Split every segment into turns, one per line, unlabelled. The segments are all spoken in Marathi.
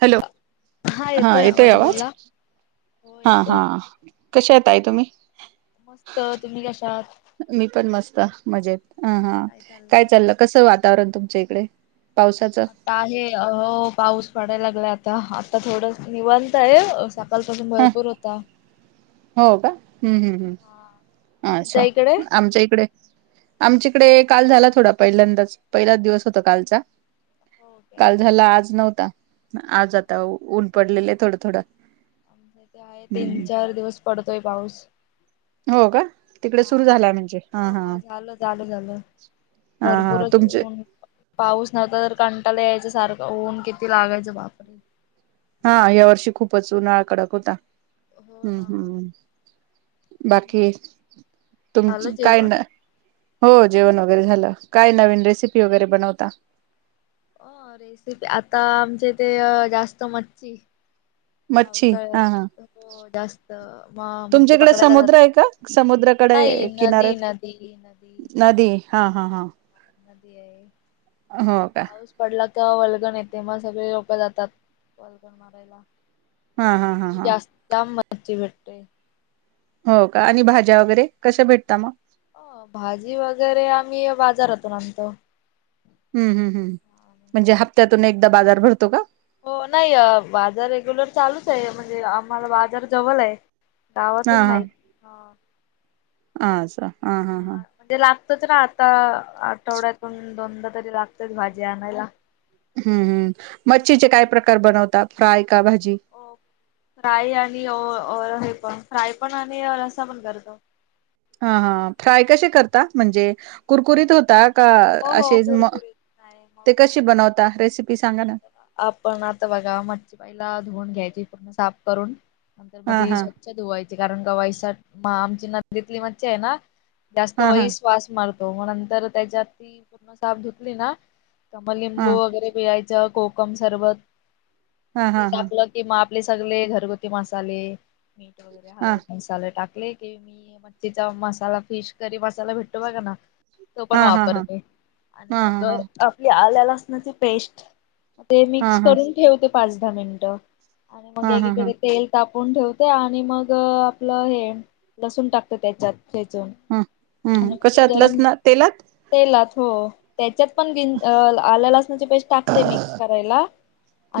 हॅलो हां येतोय आवाज?
हो
हां
येतोय
हां. कशाय ताई तुम्ही?
मस्त तुम्ही कशा आहात?
मी पण मस्त मजेत अ हा काय चाललं कसं वातावरण तुमच्या इकडे? पावसाचं
आता आहे अ पाऊस पडायला लागलाय, आता आता थोड निवांत आहे अस कालपासून
ह
भरपूर होता.
हो का हम्म हम्म
हा
हम्म
तुमच्या
अच्छा
इकडे
आमच्या इकडे आमची कडे काल झाला थोडा पहिल्यांदाच, पहिलाच दिवस होता कालचा.
हो काय
काल झाला आज नव्हता आज आता ऊन पडलेलेय थोडं थोडं.
आमच्या इथे आहे तीन
हम्म
चार दिवस पडतोय पाऊस.
हो का तिकडे
हा
सुरू झालाय म्हणजे हां
हो
हां.
झालं झालं झालं भरपूरच ऊन पाऊस नाही तर कंटाला यायचं सारखं ऊन किती लागायचं बापरे!
हा यावर्षी खूपच उन्हाळा कडक होता
हो
हम्म
ना
हम्म.
मग
बाकी तुम
झालं
काय ना
जेवण
हो जेवण वगैरे झालं काय नवीन रेसिपी वगैरे बनवता?
हो रेसिपी आता आमचे ते जास्त मच्छी
मच्छी हा हा
पावसाळ्यात हो जास्त म मच्छी पकडायला जात
कडे
नाही नदी
किनऱ्यात
नदी नदी
नदी हां हां हां
नदी अय आणि
का
पाऊस पडला का वलगण येते मग, सगळे लोक जातात वलगण मारायला.
हा हा हा हा.
जास्त जाम मच्छी भेटतेय.
हो का आणि भाज्या वगैरे कशा भेटता मगं?
हो भाजी वगैरे आम्ही बाजारातून आणतो.
हम्म हम्म हम्म म्हणजे हप्त्यातून एकदा बाजार भरतोय का?
हो नाही अ बाजार रेग्युलर चालूच आहे, म्हणजे आम्हांला बाजार जवलय.
हा
गावातून नाही हं.
[inaudible] हा हा
म्हणजे ला त ना आता आठवड्यातून दोनदा तरी लागतेच भाजी आणायला
हम्म हम् मच्छीचे काय प्रकार बनवतात फ्राय का भाजी
फ्राय आली और हे पण फ्राय पण आणि असा पण करतो
हा हा फ्राय कसे करता म्हणजे कुरकुरीत होता का
हो हो
असे म
कुरकुरीत नाही
ते
मऊ नाही
कशी
होत.
बनवता रेसिपी सांगा ना
आपण आता बघा मच्छीबाईला धुवून घ्यायची पूर्ण साफ करून नंतर मग
हा
ती
हा
स्वच्छ धुवायची कारण का वै आमची नतली म आहे ना जास्त
हा हा
वई वास मारत हो मग नंतर त्याच्यात ती पूर्ण साफ धुतली ना तर मग लिंबू
हा
वगैरे पिळायचे कोकम सरबत
हा
ते
हा हा हा
टाकलं की मा आपले सगळे घरगुती मसाले मीठ वगैरे
हा
हळद मसाले टाक की मी मच्छीचा मसाला फिश करी मसाला भेटू का ना तो पण
हा हा हा हा
वापरतो आणि
हा
मग आपली आल्या लसनाची पेस्ट ते
हा
मिक्स
हा
करून ठेवते पाच दहा मिनिटं आणि मग
हा हा
एकीकडे
ह
तेल ताप टाकून ठेवते आणि मग आपलं हे लसूण टाकत त्याच्यात ठेचून
ह हम्म
आणि ते
कशात
गरम
लसण तेलात
त्याच्यात पण आल्या लसणाची पेस् टाकते मिक्स करायला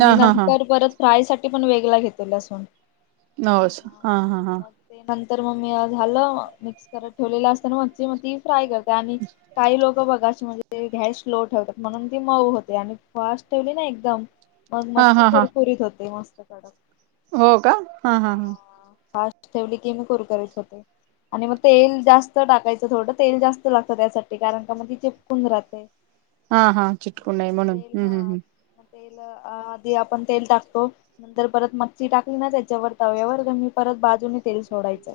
ह हा हा
नंतर परत फ्राय साठी पण वेगळा घेतेल असून
न हा हा हा
तर मग मी झालं मिक्स करत ठेवलेलं असताना म मग ती फ्राय करते आणि काही लोक बघा म्हणजे गॅस स्लो ठेवतात म्हणून ती मऊ होते आणि फास्ट ठेवली ना एकदम मग
हा
मच्छी
हा हा
कुरकुरीत होते मस्त काडक
हो का हा हा हा
ठेवली की मी कुरकुरीत होते आणि मग तेल जास्त टाकायचं थोडं तेल जास्त लागतं त्यासाठी कारण का मग ती चचेपकून राहते
हा हा चिटकु नये
मग
म्हणून
तेल
हम् हम्म
हा
हम्
मग तेल आधी आपण तेल टाकतो नंतर परत मच्चीी टाकली ना त्याच्यावर तव्यावर ग म परत बाजूने तेल सोडायचं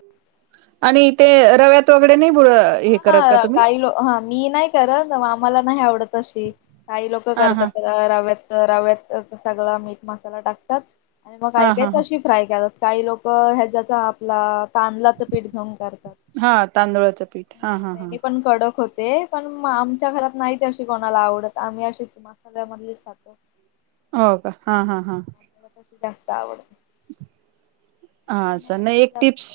आणि ते रव्यात वगरे नाही ब हे
हा
करत का
हा
तुम्ही
काही लो हा मी नाही कर ना आम्हाला नाही आवडत अशी काही लोक
हा हा
करतात राव्यात तर रव्यात सगळा मीठ मसाला टाकतात आणि मग
हा
ऐकाय
हा
त अशी फ्राय क काही लोक ह्याच्या्याचा आपला तांदळाच पीठ घेऊन काढतात हा त्यानी पण कडक होत ते पण आमच्या घरात नाही ते अशी कोणाला आवडत आम्ही अशीच मसाल्यामधलीच खातो
हो का हा हा हा
आम्हाला तशी जास्त आवड
हा नाही
आता
एक
जास्त
टिप्स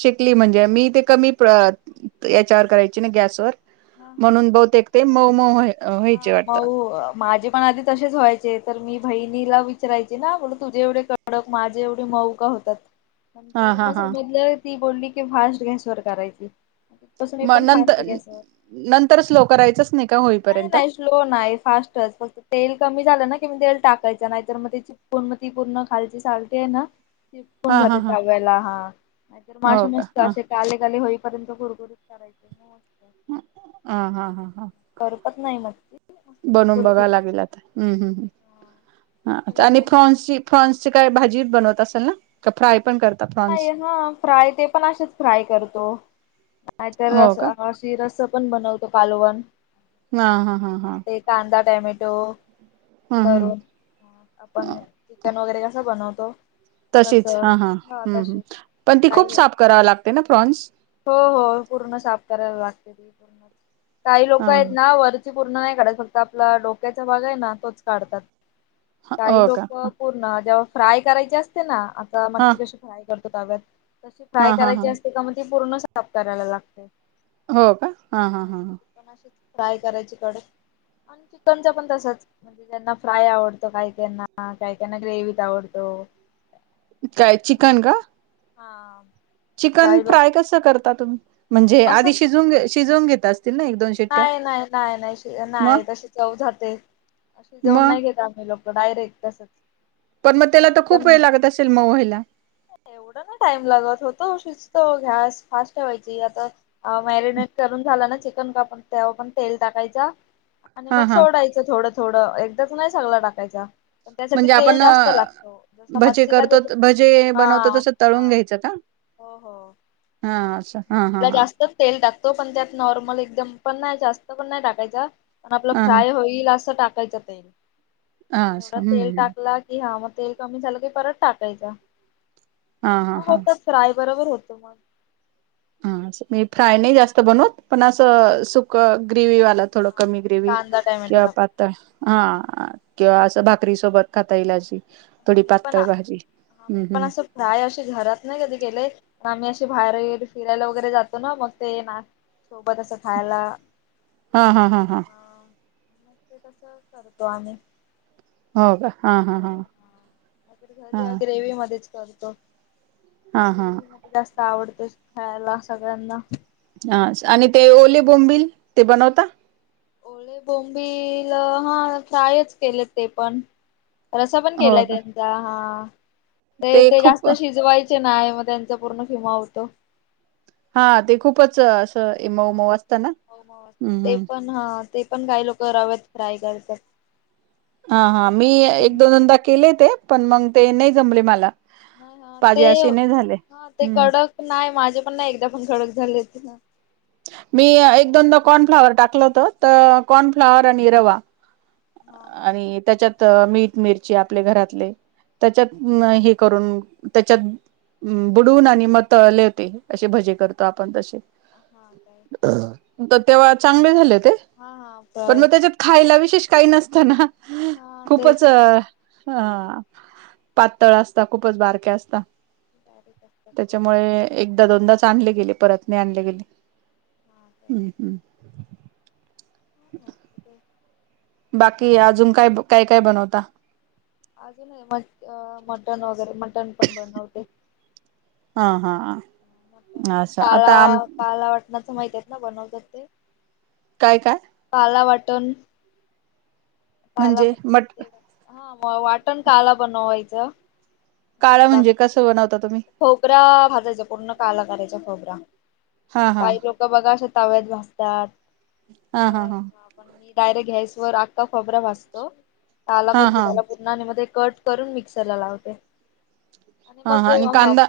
शिकली म्हणजे मी कमी याच्यावर करायची ना गॅसवर
हा हा
म्हणून
हा
बहुतेक ते मऊ
नाही
मऊ व्हायचे
हा
वाटतं
मऊ माझे पण आधी तसेच व्हायचे तर मी बहिणीला विचारयचे ना बोला तुझे एवढे कडक माझे एवढे मऊ का
हा
नंतर
हा
मग
हा
समजलं ती बोलली की फास्ट गॅस वर करायची
मग
पण
नंतर
फास्ट गॅसवर
नंतर स्लो करायचंच नाही का
नाही
होईपर्यंत
नाही स्लो नाही फास्टच फक्त तेल कमी झालं ना की तेल टाकायच नाहीत तर मग ते चिपकुन मग ती पूर्ण खालची सालटी आहे ना चिपकुण
हा हा
जाते
हा
काही वेळेला हा नाहीतर मग
हो
अशा
का
मस्त
ह
असे काळेकाळे होईपर्यंत गुरगुच करायचं नाही
ह ह हा हा हा
करपत नाही मग मस्त
बनवून
कुरकुरीत
बघाव
होते
लागेल तर हम्म हम्मम्
मस्त
अच्छा आणि
लागत
फ्रॉन्सची फ्रॉन्सची काय भाजी बनवत असेल ना का फ्राय पण करता
नाही
फ्रॉन्स
हा फ्राय ते पण असेच फ्राय करतो नाहीतर
हो
अस
का
अशी रस पण बनवतो कालवण
हा हा हा हा
टोमॅटो
ह
करून आपण चिकन वगैरे कस बनवतो
तशीच
तसं
हा हा हम्
तसे
पण ती खूप
काही
साफ करावी लागते ना प्रॉन्स
हो हो पूर्ण साफ करायला लागते काही लोक
हा
आहेत ना वर पूर्ण नाही काढत फक्त आपला डोक्याचा भाग आहे ना तोच काढतात काही
हो
लोक
का
पूर्ण जेव्हा फ्राय करायचे असते ना आता
हा
मच्छी फ्राय करतो तव्यात तशी फ्राय
हा हा हा
करायची असते का मग ती पूर्ण साफ करायला लागते
हो का हा हा हा ह
काय करायच कडे आणि चिकनचा पण तसाच म्हणजे ज्यांना फ्राय आवडतो काही त्यांना काही त्यांना ग्रेवीत आवडतो
काय चिकन का
हा
चिकन
काही लोक
फ्राय कस करता तुम्ही म्हणजे आधी
असंच
शिजवून शिजून घेता
नाही नाही नाही नाही
मग
नाही तसे चव जाते अशी जाऊन
मग
नाही घेेत आम्ही लोक डायरेक्ट तसच
पण मग त्याला तर खूप
चिकन
वेळ लागत असेल मऊ व्हायला
एवढा नाही टाईम लागत होत अहो शिजत गॅस फास्ट ठेवायची आता मॅरिनेट करून झाला ना चिकन कापून त्यावर पण तेल टाकायचा आणि
हा
मग
हा
सोडायच थोडं थोडं एकदाच नाही सगळं टाकायचा पण त्यासाठी
म्हणजे
तेल
आपण
जास्त लागतो जस
भजे
मच्छीला
करतो
घेतो
भजे
हा
बनवतो तस तळून
हा
घ्यायचं का हा हा हा
तिला
हा
जास्त तेल टाकतो पण त्यात नॉर्मल एकदम पण नाही जास्त पण नाही टाकायचा पण आपलं
हा हा
फ्राय होईल असं टाकायचं तेल
हा
तेवढा
असं
तेल
हम्म
टाकला कि हा मग तेल कमी झालं की परत टाकायच
हा हा हा
बरोबर होतो मग
हा मी फ्राय नाही जास्त बनवत पण असं सुक ग्रेवी वालं थोडं
हा
कमी ग्रेवी
कांदा टॅमॅटो
किंवा पातळ हा किंवा असं भाकरी सोबत खाता येईल अशी
हा
थोडी
मी पण
पातळ भाजी
हा
हम्म
मी पण
हम्म
असं फ्राय अस घरात नाही कधी केलंय पण आम्ही अशी बाहेर फिरायला वगैरे जातो ना मग ते ना सोबत असं खायला
हा हा हा हा
अ मग ते तस करतो आणि
हो का
हा नाहीर घरी
हा
या ग्रेवी मध्येच करतो
हा हा
ग्रेवी मध्ये जास्त आवडते खायला सगळ्यांना
हा
घरात
आणि ते ओले बोंबिल ते बनवता
ओळे बोंबल हा काायच केले ते पण रसा पण
हो
केलाय
का
त्यांचा हा ते ते जास्त शिजवायच ना आहे मग त्यांचा पूर्ण फिमा होतो
हा ते खूपच
ह
असं मऊ मऊ असतं ना
हो म
हम्म
ते
हम्म
पण हा ते पण काही लोक रवत फ्राय करत
हा हा मी एक दोन दोनदा केले ते पण मग ते नाही जमले मला
नाही हा
पाजे
ते
असे नाही झाले
हा ते
हम्म
कडक नाही माझ म्हणे पण नाही एकदा पण कडक झाले ति
मी एक दोन दो कॉर्नफ्लावर टाकलं होत तर कॉर्नफ्लाॉवर आणि रवा
हा
आणि त्याच्यात मीठ मिरची आपले घरातले त्याच्यात हे करून त्याच्यात बुडून आणि म तळले होते असे भजे करतो आपण तसे
हा काय
तर तेव्हा चांगले झाले ते
हा हा
पण
काय
मग त्याच्यात खायला विशेष काही नसत ना
हा तेच
खूपच
ना.
अ पातळ असता खूपच बारके असता.
बारीक असतात ते
त्याच्यामुळे एकदा दोनदाच आणले गेले परत नाही आणले गेले.
हा
हम्म हम्म.
ह मत ते
बाकी अजून काय काय काय बनवता?
अजून म मटन वगैरे मटन पण बनवते
हा हा हा.
प पण
असं
पाला
आता आम
पाला वाटण्याच माहितेत ना बनवतात ते
काय काय
ला वाटून काला
म्हणजे मट
हा मग वाटण काला बनवायचं मस्त
काळ
लाग
म्हणजे कसं बनवता तुम्ही?
खोबरा भाजायच्या पूर्ण काला करायच्या खोबरा
हा हा
काही लोक बघा शक तवेत भाजतात
हा हा
तर
हा
पण मी डायरेक्ट घॅस वर आखखा खोबरा भासतो आला
हा
करतो
हा
त्याला पूर् आणि मध्ये कट करून मिक्सरला लावते आणि
हा
मग
आणि
ह
कांदा?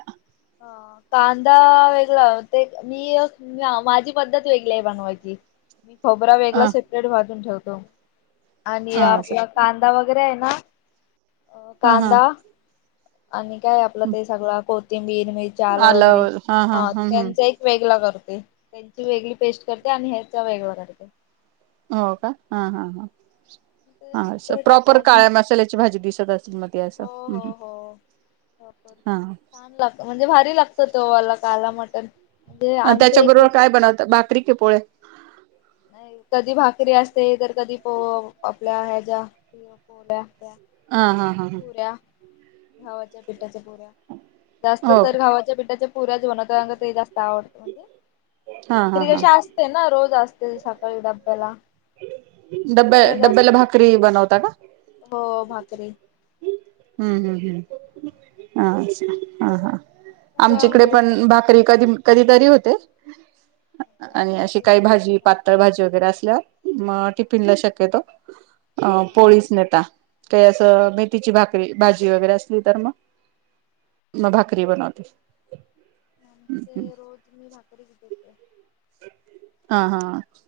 कांदा वेगळा ते मी माझी पद्धत वेगळी आहे बनवायची. मी खोबरा वेगळा
हा
सेपरेट भाजून ठेवतो आणि
हा असं
आपला कांदा वगैरे आहे. अ
हा हा.
कांदा आणि काय आपलं ते सगळं कोथिंबीर मिरची अल्लं वगैरे
आलं
हा
हम्म हम्म
त्यांचा एक वेगळा करतो. त्यांची वेगळी पेस्ट करते आणि हचा वेगळा राते
हो का हा हा हा.
ते
हा असं
नंतर टाकते
प्रॉपर
आणि
काळ्या मसाल्याची भाजी दिसत असल मग ते असं
हो
ह्
हो हो छान लागतं म्हणजे भारी लागत तवाला काला मटण. म्हणजे
अ त्याच्या
आमचे एक
बरोबर काय बनवत बाकरी कि पोळी?
नाही कधी भाकरी असते इ तर कधी पो आपल्या ह्याच्या पोल्या त्या
हा हा हा हा.
घावाच्या पिठाच्या पुऱ्या जास्त
हो
तर घावाच्या पिठाच्या पुऱ्या ज होना कार ते जास आवडत म्हणजे
हा हा
भाकरी
हा
कशी असते ना रोज असते सकाळी डब्याला.
डब्या
पुऱ्या
डब्याला
जास्त ना
भाकरी बनवता का?
हो भाकरी
हम्म हम्म हम्म हा अच्छा, हा हा.
पुऱ्या
आमच्याकडे
वगैरे
पण भाकरी कधी कधीतरी होते. आणि
आमच्या
अशी
ते
काही
रोजची
भाजी
भाकर
पातळ भाजी वगैरे असल्याव म
हा
पिलन शक्यतो अ पोळीच नेतात ते असं मेथीची भाक री भाजी वगैरे असली तर मग. मग
हा
भाकरी बनवते
म्हणजे ते रोज मी भाकरीच देत.
हा हा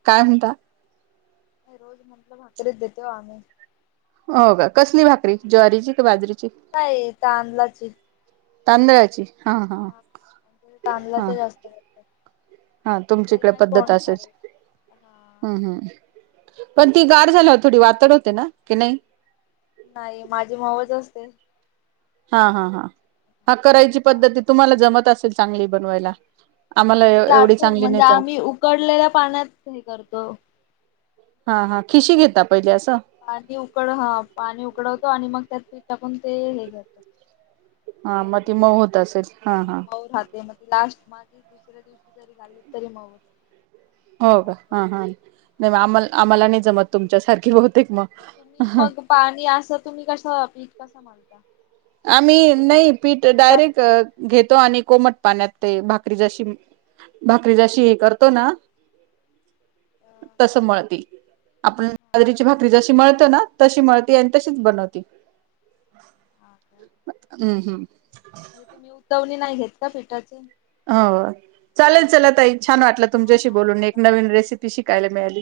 काय म्हणता?
नाही रोज म्हटल भाकरीच देतोय ओ आम्ही.
हो का कसली भाकरी ज्वारीची की बाजरीची?
जी
तांदळाची.
हा का? अन ताणला
हा
ट जास्त [inaudible]
हा तुमची
ते
इकडे
नाही
पद्धत
कोण
अशीच
खाईत हा
हम्म हम्म, पण ती गाढ झाल्याव थोडी वातड होते ना, की नाही?
नाही माझी मऊच असते.
हा हा हा हा, करायची पद्धत ती तुम्हाला जमत असेल चांगली बनवायला. आम्हाला
मी
एवढी
लाटून
चांगली
म्हणजे
नाही जमत
आम्ही उकडलेल्या पाण्यात हे करतो.
हा हा खिशी घेता पहिले असं
पाणी उकड ह पाणी उकडवतो आणि मग त्यात पीठ टाकून ते हे घेत
हा मग ती मऊ होत असेल हा हा.
मऊ राहते मग लास्ट मागे दुसऱ्या दिवशी जरी घालं तरी मऊ होत
हो का हा हा नाही आम आम्हाला नाही जमत तुमच्यासारखी ब
तुम्ही मग पाणी असं तुम्ही कसं पीठ कसं मलता?
आम्ही नाही पीठ डायरेक्ट घेतो आणि कोमट पाण्यात ते भाकरी जशी, भाकरी जशी हे करतो ना. तसं मळती. आपण बाजरीची भाकरी जशी मिळतो ना तशी मळती आणि तशीच बनवती.
हा का
हम्म हम्म.
म्हणजे तुम्ही उतवणी नाही घेत का पिठाचे?
हो चालेल चला ताई, छान वाटलं
हा
तुमच्याशी
हा
बोलून एक
मला
नवीन रेसिपी शिकायला मिळाली.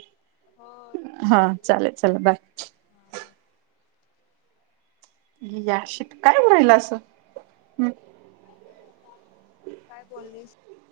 हो
हा
थँक्यू
चालेल चला बाय.
हा बाय.
या शिट का होऊ राहीलं असं?
काय बोलायचा? काय बोललीस?